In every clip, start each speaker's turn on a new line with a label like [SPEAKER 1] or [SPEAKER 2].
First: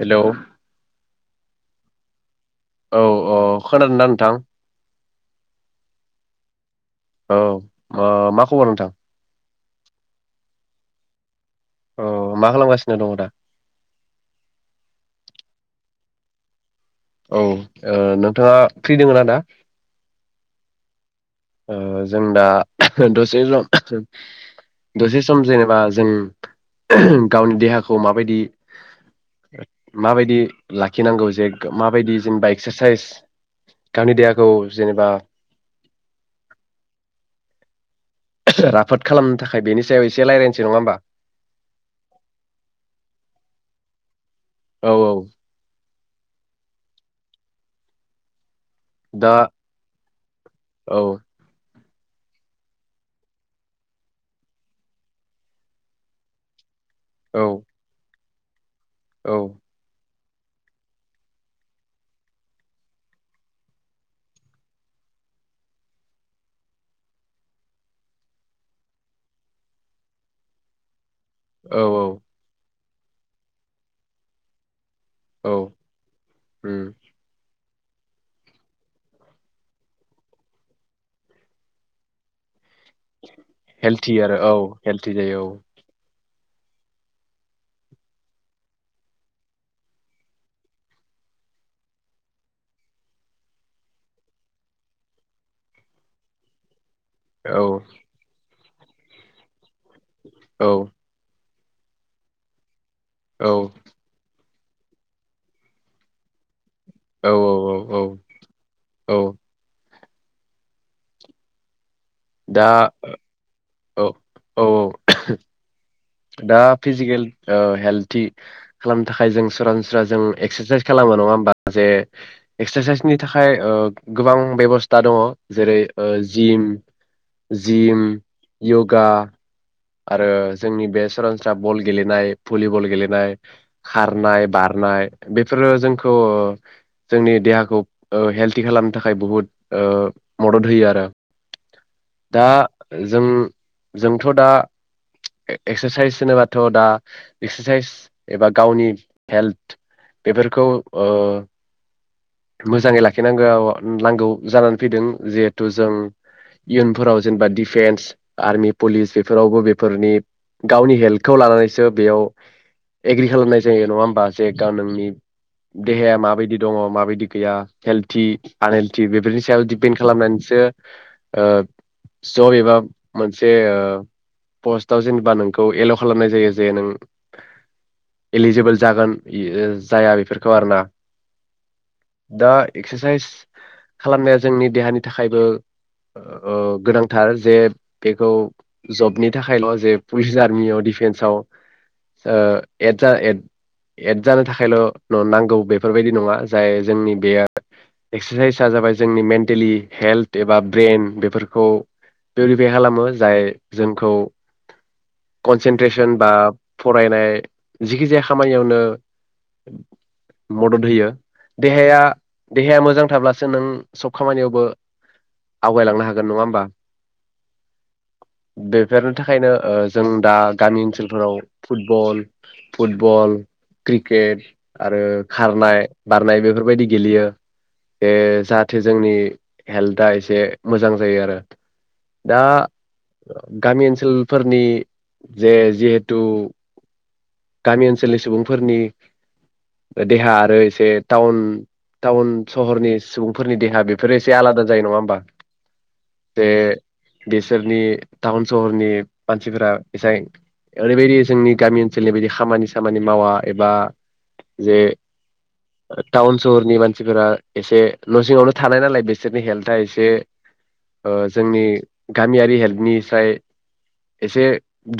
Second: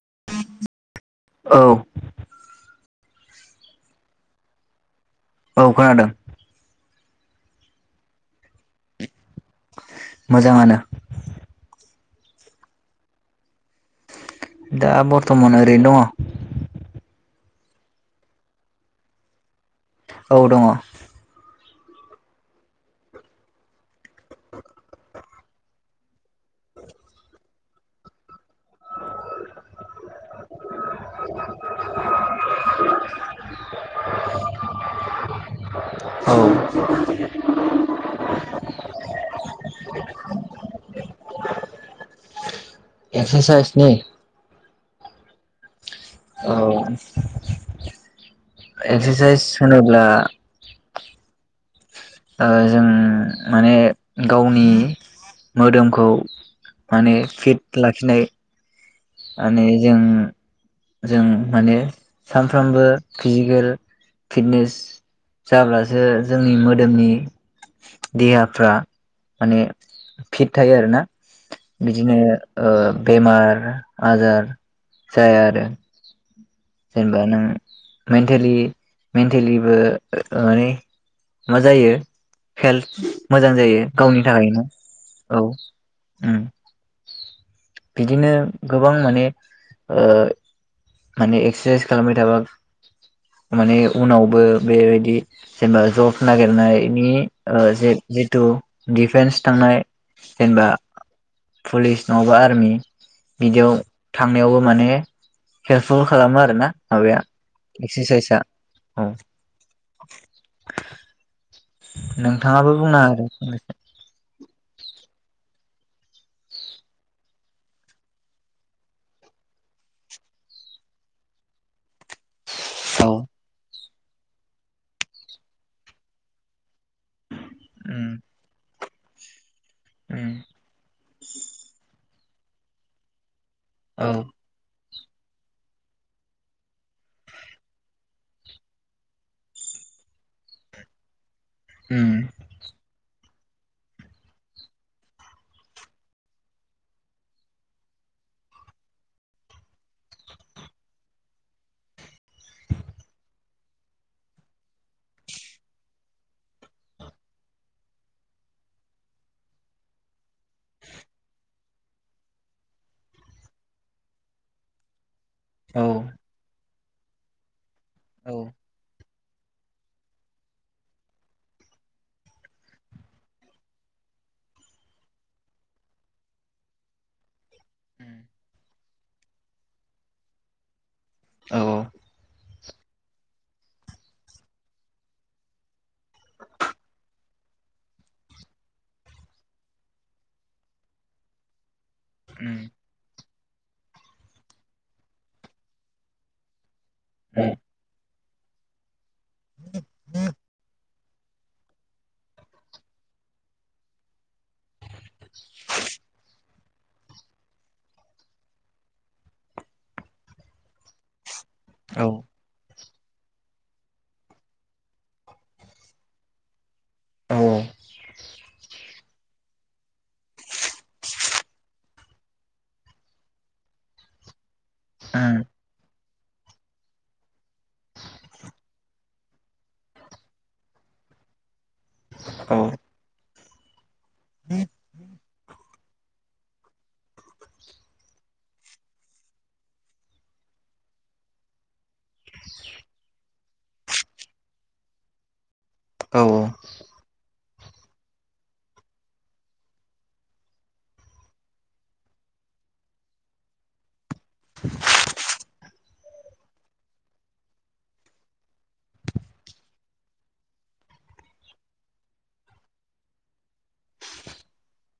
[SPEAKER 1] Hello
[SPEAKER 2] औ
[SPEAKER 1] औ औ खोनादोंना नोंथां
[SPEAKER 2] औ खोनादों।
[SPEAKER 1] औ ओ मा खबर नोंथां?
[SPEAKER 2] मोजाङानो
[SPEAKER 1] अ मा खालामगासिनो दङ दा?
[SPEAKER 2] दा बर्थमान ओरैनो दङ।
[SPEAKER 1] औ ओ नोंथाङा फ्रि दङोना दा?
[SPEAKER 2] औ दङ।
[SPEAKER 1] ओ जों दा दसे सम दसे सम जेनेबा जों गावनि देहाखौ माबायदि माबायदि लाखिनांगौ जे माबायदि जेनेबा एक्सारसाइस गावनि देहाखौ जेनेबा
[SPEAKER 2] औ
[SPEAKER 1] राफोद खालाम मो थाखाय बेनि सायाव एसे रायज्लायनोसै नङा होमबा?
[SPEAKER 2] एक्सारसाइसनि
[SPEAKER 1] औ औ
[SPEAKER 2] औ
[SPEAKER 1] दा
[SPEAKER 2] एक्सारसाइस होनोब्ला
[SPEAKER 1] औ
[SPEAKER 2] ओ जों माने गावनि मोदोमखौ माने
[SPEAKER 1] औ
[SPEAKER 2] फिट लाखिनाय
[SPEAKER 1] औ
[SPEAKER 2] माने जों जों माने सानफ्रामबो फिजिकेल फिटनेस जाब्लासो जोंनि मोदोमनि देहाफ्रा माने फिट थायो आरोना।
[SPEAKER 1] औ
[SPEAKER 2] बिदिनो ओ बेमार आजार जाया
[SPEAKER 1] औ
[SPEAKER 2] आरो जेनेबा नों मेन्टेलि मेन्टेलिबो ओ ओ माने मा जायो हेल्थ मोजां जायो
[SPEAKER 1] हेल्थि
[SPEAKER 2] गावनि
[SPEAKER 1] आरो औ
[SPEAKER 2] थाखायनो
[SPEAKER 1] हेल्थि
[SPEAKER 2] औ
[SPEAKER 1] जायो
[SPEAKER 2] ओम बिदिनो गोबां माने ओ माने एक्सेसाइस खालामबाय थाबा माने उनावबो बेबायदि जेनेबा जब नागिरनाय नि
[SPEAKER 1] औ
[SPEAKER 2] ओ
[SPEAKER 1] औ
[SPEAKER 2] जे-जेथु डिफेन्स थांनाय जेनेबा
[SPEAKER 1] औ
[SPEAKER 2] पुलिस नङाबा आर्मि
[SPEAKER 1] औ
[SPEAKER 2] बिदियाव थां नायावबो माने हेलफुल खालामो आरो ना। माबाया
[SPEAKER 1] औ औ
[SPEAKER 2] एक्सेसाइसा औ [inaudible]
[SPEAKER 1] दा
[SPEAKER 2] नोंथाङाबो बुंनो हागोन फंनैसो
[SPEAKER 1] औ औ औ दा फिजिकेल ओ हेल्थि खालामनो थाखाय जों सरासनस्रा जों एक्सेसाइस खालामो नङा होमबा जे
[SPEAKER 2] औ
[SPEAKER 1] एक्सेसाइसनि थाखाय ओ गोबां बेब'स्था दङ जेरै ओ जिम जिम
[SPEAKER 2] उम
[SPEAKER 1] यग गा आरो
[SPEAKER 2] उम
[SPEAKER 1] जोंनि बे सरासनस्रा बल गेलेनाय भुलिबल गेलेनाय
[SPEAKER 2] औ
[SPEAKER 1] खारनाय बारनाय बेफोरो जोंखौ ओ जोंनि देहाखौ ओ हेल्थि खालामनो थाखाय बुहुद ओ मदद होयो आरो
[SPEAKER 2] उम
[SPEAKER 1] दा जों जोंथ' दा एक्सेसाइस होनोबाथ' दा एक्सेसाइस एबा गावनि हेल्थ बेफोरखौ ओ मोजाङै लाखिनांगोआव नांगौ जानानै फैदों जिहेथु जों इयुनफोराव जेनेबा डिफेन्स आर्मि पुलिस बेफोर बेफोरावबो बेफोरनि गावनि हेल्थखौ लानानैसो बेयाव एग्रि खालामनाय जायो नङा होमबा जे गा नोंनि
[SPEAKER 2] औ
[SPEAKER 1] देहाया माबायदि दङ माबायदि गैया हेलटि
[SPEAKER 2] औ
[SPEAKER 1] आनहेलटि बे बेफोरनि सायाव दिपेन्ड खालामनानैसो ओ जय बा मोनसे ओ पस्टआव जेनेबा नोंखौ एलाव खालामनाय जायो जे नों
[SPEAKER 2] उम
[SPEAKER 1] एलिजिबोल जागोन जाया बेफोरखौ आरोना ।
[SPEAKER 2] औ औ
[SPEAKER 1] दा एक्सारसाइस खालामनाया जोंनि देहानि थाखायबो ओ गोनांथार जे बेखौ जबनि थाखायल' जे पुलिस आर्मियाव डिफेन्सआव ओ
[SPEAKER 2] उम
[SPEAKER 1] एद जा एड एद जानो थाखायल नांगौ बेफोरबायदि नङा जाय जोंनि बे
[SPEAKER 2] उम
[SPEAKER 1] एकरसाइस आ जाबाय जोंनि मेन्टेलि हेल्थ एबा ब्रेन बेफोरखौ पिउरिफाइ खालामो जाय जोंखौ कनसेेनट्रेसोन बा फरायनाय जिखिजाया खामानियावनो मदद होयो । देहाया
[SPEAKER 2] औ
[SPEAKER 1] देहाया मोजां थाब्लासो नों सब खामानियावबो आवगायलांनो हागोन नङा होमबा
[SPEAKER 2] औ
[SPEAKER 1] बेफोरनि थाखायनो ओ जों दा गामि ओनसोलफोराव फुटबल फुटबल क्रिकेट आरो
[SPEAKER 2] उम
[SPEAKER 1] खारनाय बारनाय बेफोरबायदि गेलेयो बे जाहाथे जोंनि हेल्थआ एसे मोजां जायो आरो। दा
[SPEAKER 2] औ उम
[SPEAKER 1] गामि ओन सोलफोरनि जे जि दु गामि ओनसोलनि सुबुंफोरनि देहा आरो एसे टाउन टाउन सहरनि सुबुं फोरनि देहा बेफोर एसे आलादा जायो नङा होमबा।
[SPEAKER 2] औ
[SPEAKER 1] बे बे नि टाउन सहरनि मानसिफोरा एसे ओरैबायदि जोंनि गामि ओनसोलनि बायदि खामानि सामानि मावा एबा जे टाउन सहरनि मानसिफोरा एसे न' सिङावनो थानाय नालाय बिसोरनि हेल्थआ एसे ओ जोंनि गामियारि हेल्थनिसाय एसे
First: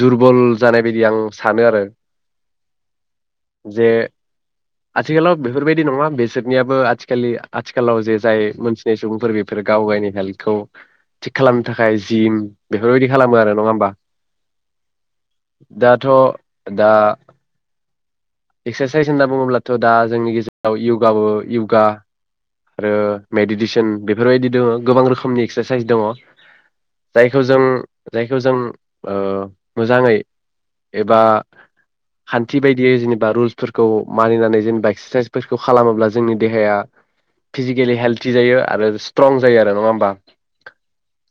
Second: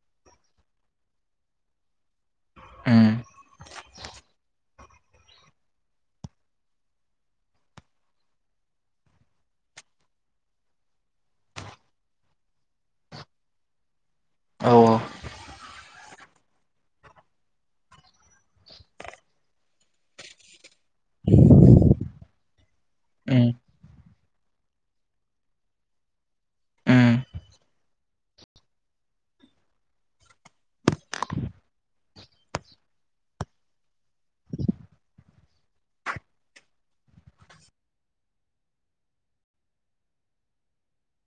[SPEAKER 1] दुरबल जानाय बायदि आं सानो आरो । जे आथिखालाव बेफोरबायदि नङा बेसोरनियाबो आथिखालि आथिखालाव जे जाय मोनथिनाय सुबुंफोर बेफोरो गाव गावनि हेल्थखौ थिग खालामनो थाखाय जिम बेफोरबायदि खालामो आरो नङा होमबा।
[SPEAKER 2] औ औ
[SPEAKER 1] दाथ दा एक्सारसाइस होनना बुङोब्लाथ दा जोंनि गेजेराव यगाबो यगा आरो
[SPEAKER 2] उम
[SPEAKER 1] मेडिटेसन बेफोरबायदि दङ गोबां रोखोमनि एक्सारसाइस दङ
[SPEAKER 2] उम
[SPEAKER 1] जायखौ जों जायखौ जों ओ मोजाङै एबा खान्थि बायदियै जेनेबा रुल्सफोरखौ मानिनानै जेनेबा एक्सारसाइसफोरखौ खालामोब्ला जोंनि देहाया फिजिकेलि हेल्थि जायो आरो स्ट्रं जायो आरो नङा होमबा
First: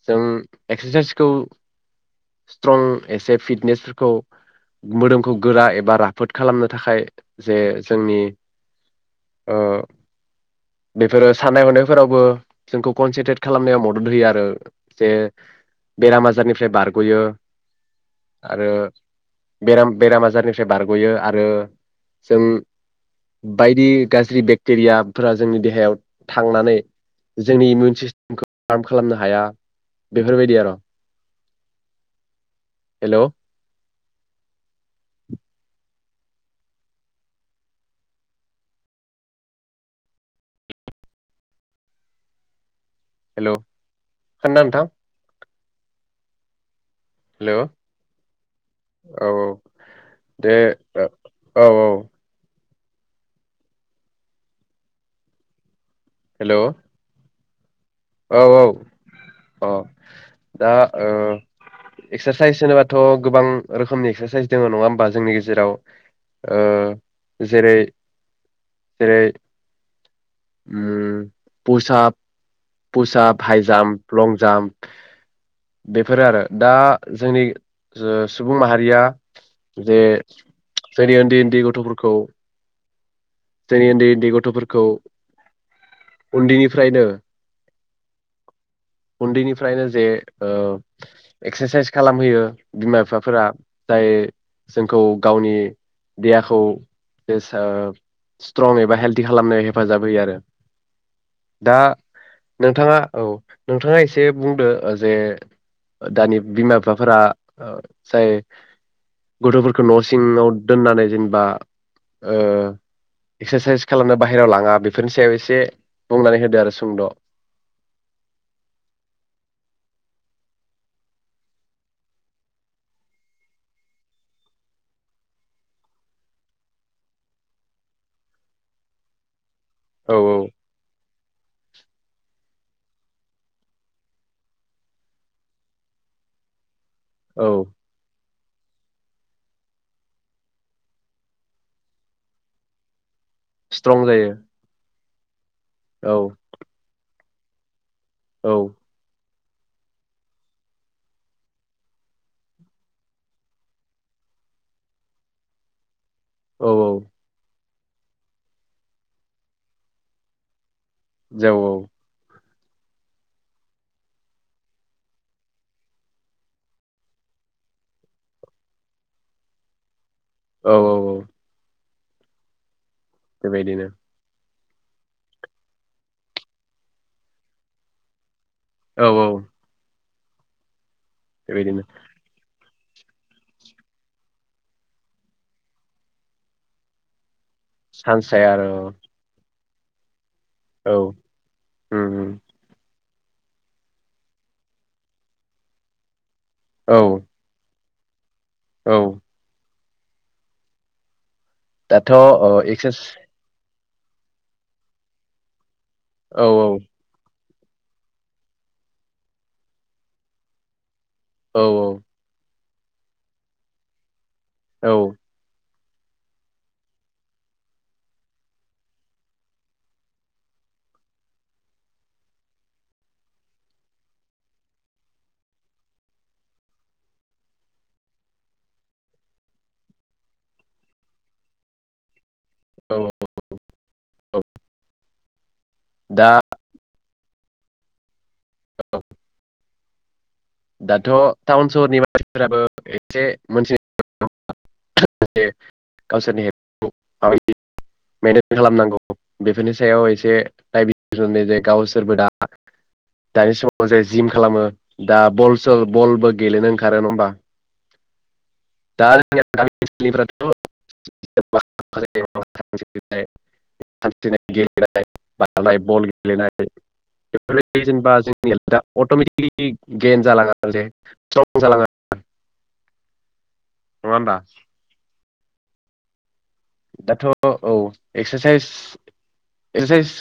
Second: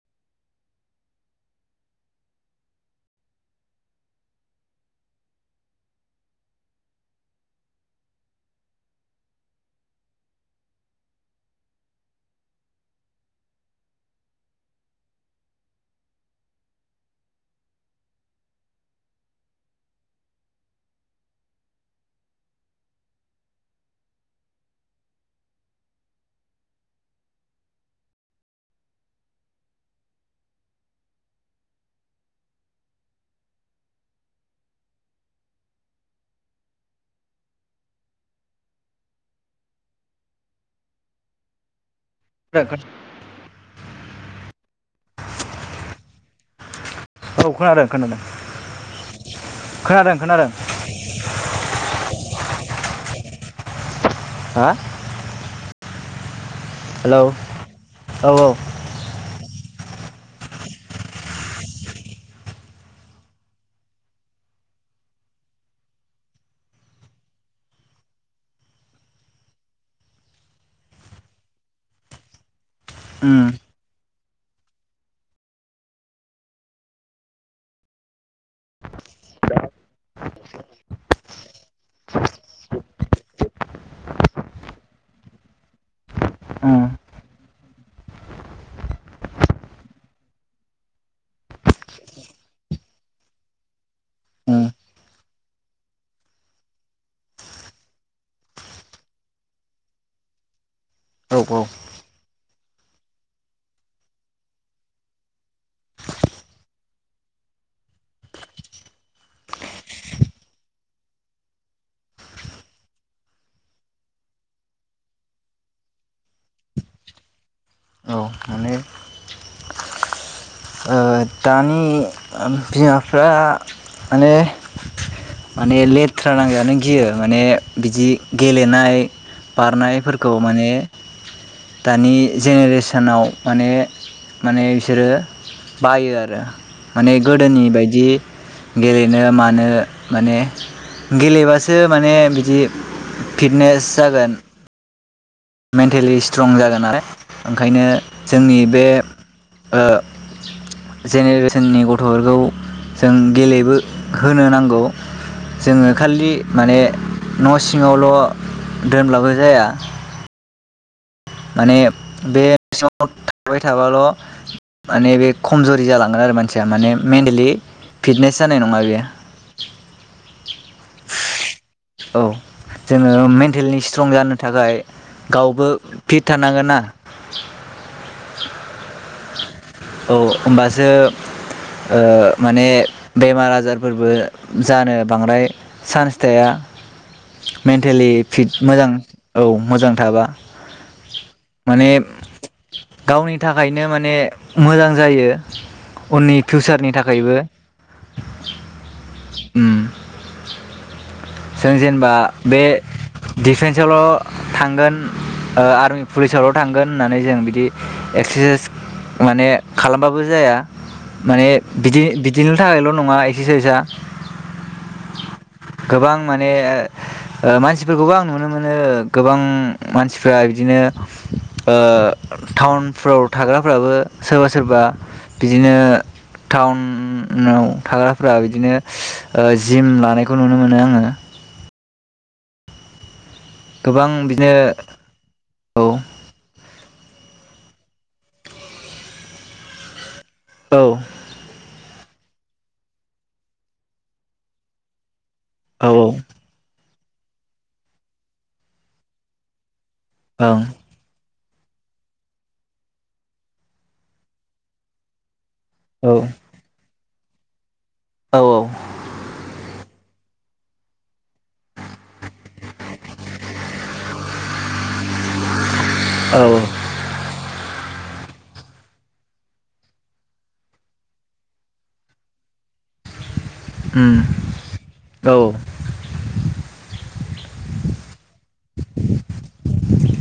[SPEAKER 1] जों एक्सारसाइसखौ स्ट्रं एसे फिटनेसफोरखौ मोदोमखौ गोरा एबा राफोद खालामनो थाखाय जे जोंनि ओ बेफोरो साननाय हनायफोरावबो जोंखौ कनसेन्ट्रेट खालामनायाव मदद होयो आरो जे बेराम आजारनिफ्राय बारगयो आरो बेराम बेराम आजारनिफ्राय बारगयो आरो जों बायदि गाज्रि बेक्टेरियाफोरा जोंनि देहायाव थांनानै जोंनि इमिउन सिस्टेमखौ हार्म खालामनो हाया बेफोरबायदि आरो हेलौ
[SPEAKER 2] [unintelligible]
[SPEAKER 1] हेलौ खानना नोंथां हेलौ
[SPEAKER 2] खोनादों खोनादों
[SPEAKER 1] औ औ
[SPEAKER 2] खोनादों खोनादों
[SPEAKER 1] दे औ औ
[SPEAKER 2] हा
[SPEAKER 1] हेलौ
[SPEAKER 2] हेलौ
[SPEAKER 1] औ औ अ दा ओ एक्सारसाइस होनोबाथ गोबां रोखोमनि एक्सारसाइस दङ नङा होमबा जोंनि गेजेराव ओ जेरै जेरै उम फुसाब पुसाप
[SPEAKER 2] उम
[SPEAKER 1] हायजाम लं जाम्प बेफोरो आरो दा जोंनि सुबुं माहारिया जे जोंनि उन्दै उन्दै गथफोरखौ जोंनि उन्दै उन्दै गथफोरखौ
[SPEAKER 2] उम
[SPEAKER 1] उन्दैनिफ्रायनो उन्दैनिफ्रायनो जे ओ एक्सारसाइस खालामहैयो बिमा बिफाफोरा जाय
[SPEAKER 2] उम
[SPEAKER 1] जोंखौ गावनि देहाखौ जे स्ट्रं एबा हेल्डि खालामनो हेफाजाब होयो आरो
[SPEAKER 2] औ
[SPEAKER 1] दा नोंथाङा औ नोंथाङा एसे बुंदो जे दानि बिमा बिफाफोरा जाय गथफोरखौ न सिङाव दोननानै जेनेबा एक्सारसाइस खालामनो बाहेरायाव लाङा बेफोरनि सायाव एसे बुंनानै होदो आरो सुंद
[SPEAKER 2] औ माने ओ दानि ओम बिमाफ्रा माने माने लेथ्रा नांजानो गियो माने बिदि गेलेनाय
[SPEAKER 1] औ
[SPEAKER 2] बारनायफोरखौ माने दानि जेनेरेसनाव माने माने बिसोरो बायो आरो माने
[SPEAKER 1] औ
[SPEAKER 2] गोदोनि बायदि गेलेनो मानो माने गेलेबासो माने बिदि फिटनेस
[SPEAKER 1] स्ट्रं
[SPEAKER 2] जागोन
[SPEAKER 1] जायो
[SPEAKER 2] मेन्टेलि
[SPEAKER 1] औ
[SPEAKER 2] स्ट्रं जागोन आरो ओंखायनो जोंनि
[SPEAKER 1] औ
[SPEAKER 2] बे ओ जेनेरेसननि गथफोरखौ जों गेलेबो होनो नांगौ जोङो खालि
[SPEAKER 1] औ
[SPEAKER 2] माने
[SPEAKER 1] औ
[SPEAKER 2] न सि सिङावल दोनब्लाबो जाया
[SPEAKER 1] जौ औ
[SPEAKER 2] माने बे सि थाबाय थाबाल माने बे खमजरि जालांगोन आरो मानसिया माने मेन्टेलि फिटनेस जानाय नङा बेयो
[SPEAKER 1] औ औ औ
[SPEAKER 2] औ जोङो मेन्टेलि
[SPEAKER 1] बेबायदिनो
[SPEAKER 2] स्ट्रं जानो थाखाय गावबो फिट थानांगोन ना
[SPEAKER 1] औ औ
[SPEAKER 2] औ होमबासो
[SPEAKER 1] बेबायदिनो
[SPEAKER 2] ओ माने बेमार आजारफोरबो जानो बांद्राय चान्स थाया। मेन्टेलि
[SPEAKER 1] चान्स थाया
[SPEAKER 2] फिट
[SPEAKER 1] आरो
[SPEAKER 2] मोजां
[SPEAKER 1] औ
[SPEAKER 2] औ। मोजां थाबा।
[SPEAKER 1] औ
[SPEAKER 2] माने
[SPEAKER 1] उम उम
[SPEAKER 2] गावनि थाखायनो माने मोजां जायो उननि फिउचारनि
[SPEAKER 1] औ
[SPEAKER 2] थाखायबो।
[SPEAKER 1] औ
[SPEAKER 2] उम [inaudible] जों
[SPEAKER 1] दाथ'
[SPEAKER 2] जेनेबा
[SPEAKER 1] ओ
[SPEAKER 2] बे
[SPEAKER 1] एक्सारस
[SPEAKER 2] डिफेन्स से ल थांगोन ओ
[SPEAKER 1] औ
[SPEAKER 2] पुलिसावल
[SPEAKER 1] औ
[SPEAKER 2] थांगोन होननानै जों बिदि एक्सारसाइस माने खालामबाबो जाया। माने
[SPEAKER 1] औ
[SPEAKER 2] बिदि बिदिनो थाखायल नङा एक्सेसाइजआ
[SPEAKER 1] औ
[SPEAKER 2] गोबां माने ओ मानसिफोरखौबो आं नुनो मोनो गोबां मानसिफ्रा बिदिनो ओ टाउनफ्राव थाग्राफ्राबो सोरबा सोरबा बिदिनो टाउनाव थाग्राफ्रा बिदिनो जिम लानायखौ नुनो मोनो आङो।
[SPEAKER 1] औ
[SPEAKER 2] गोबां बिदिनो औ
[SPEAKER 1] दा
[SPEAKER 2] औ
[SPEAKER 1] दाथ टाउन सरहनि बा मानसिफोराबो एसे मोनथि [unintelligible] [unintelligible]
[SPEAKER 2] औ
[SPEAKER 1] गावसोरनि [unintelligible] खालामनांगौ बेफोरनि सायाव एसे
[SPEAKER 2] औ ओं
[SPEAKER 1] दाइ [unintelligible] जायो गावसोरबो दा दानि समाव जाय जिम खालामो दा बल बलबो गेलेनांगो खारो होमबा
[SPEAKER 2] औ
[SPEAKER 1] दा [unintelligible] [unintelligible] बल
[SPEAKER 2] औ
[SPEAKER 1] गेलनाय बेफोरबादि जेनेबा जोंनिआ दा अटमेटिकेलि गेेन जालाङा जे स्ट्रं जालाङा नङा
[SPEAKER 2] उम
[SPEAKER 1] होनबा
[SPEAKER 2] औ
[SPEAKER 1] दाथ' औ एक्सारसाइस एक्सासाइस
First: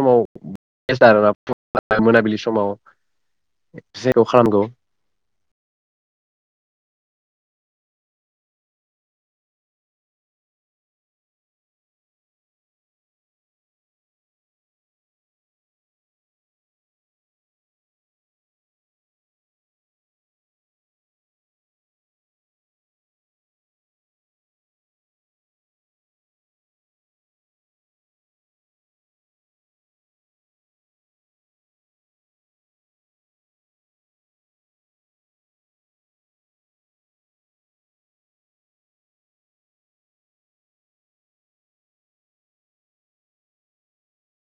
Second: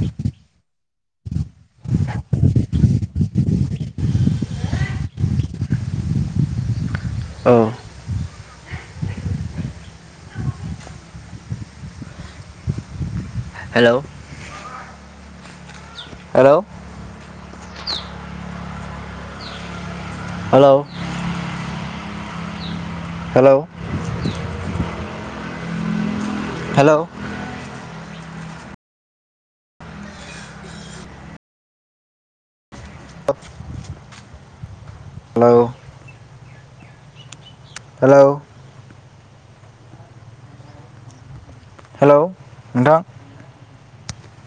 [SPEAKER 1] समाव [unintelligible] मोनाबिलि समाव मोनसे जायगायाव खानांगौ
[SPEAKER 2] ओं hello hello hello hello hello hello hello hello नोंथां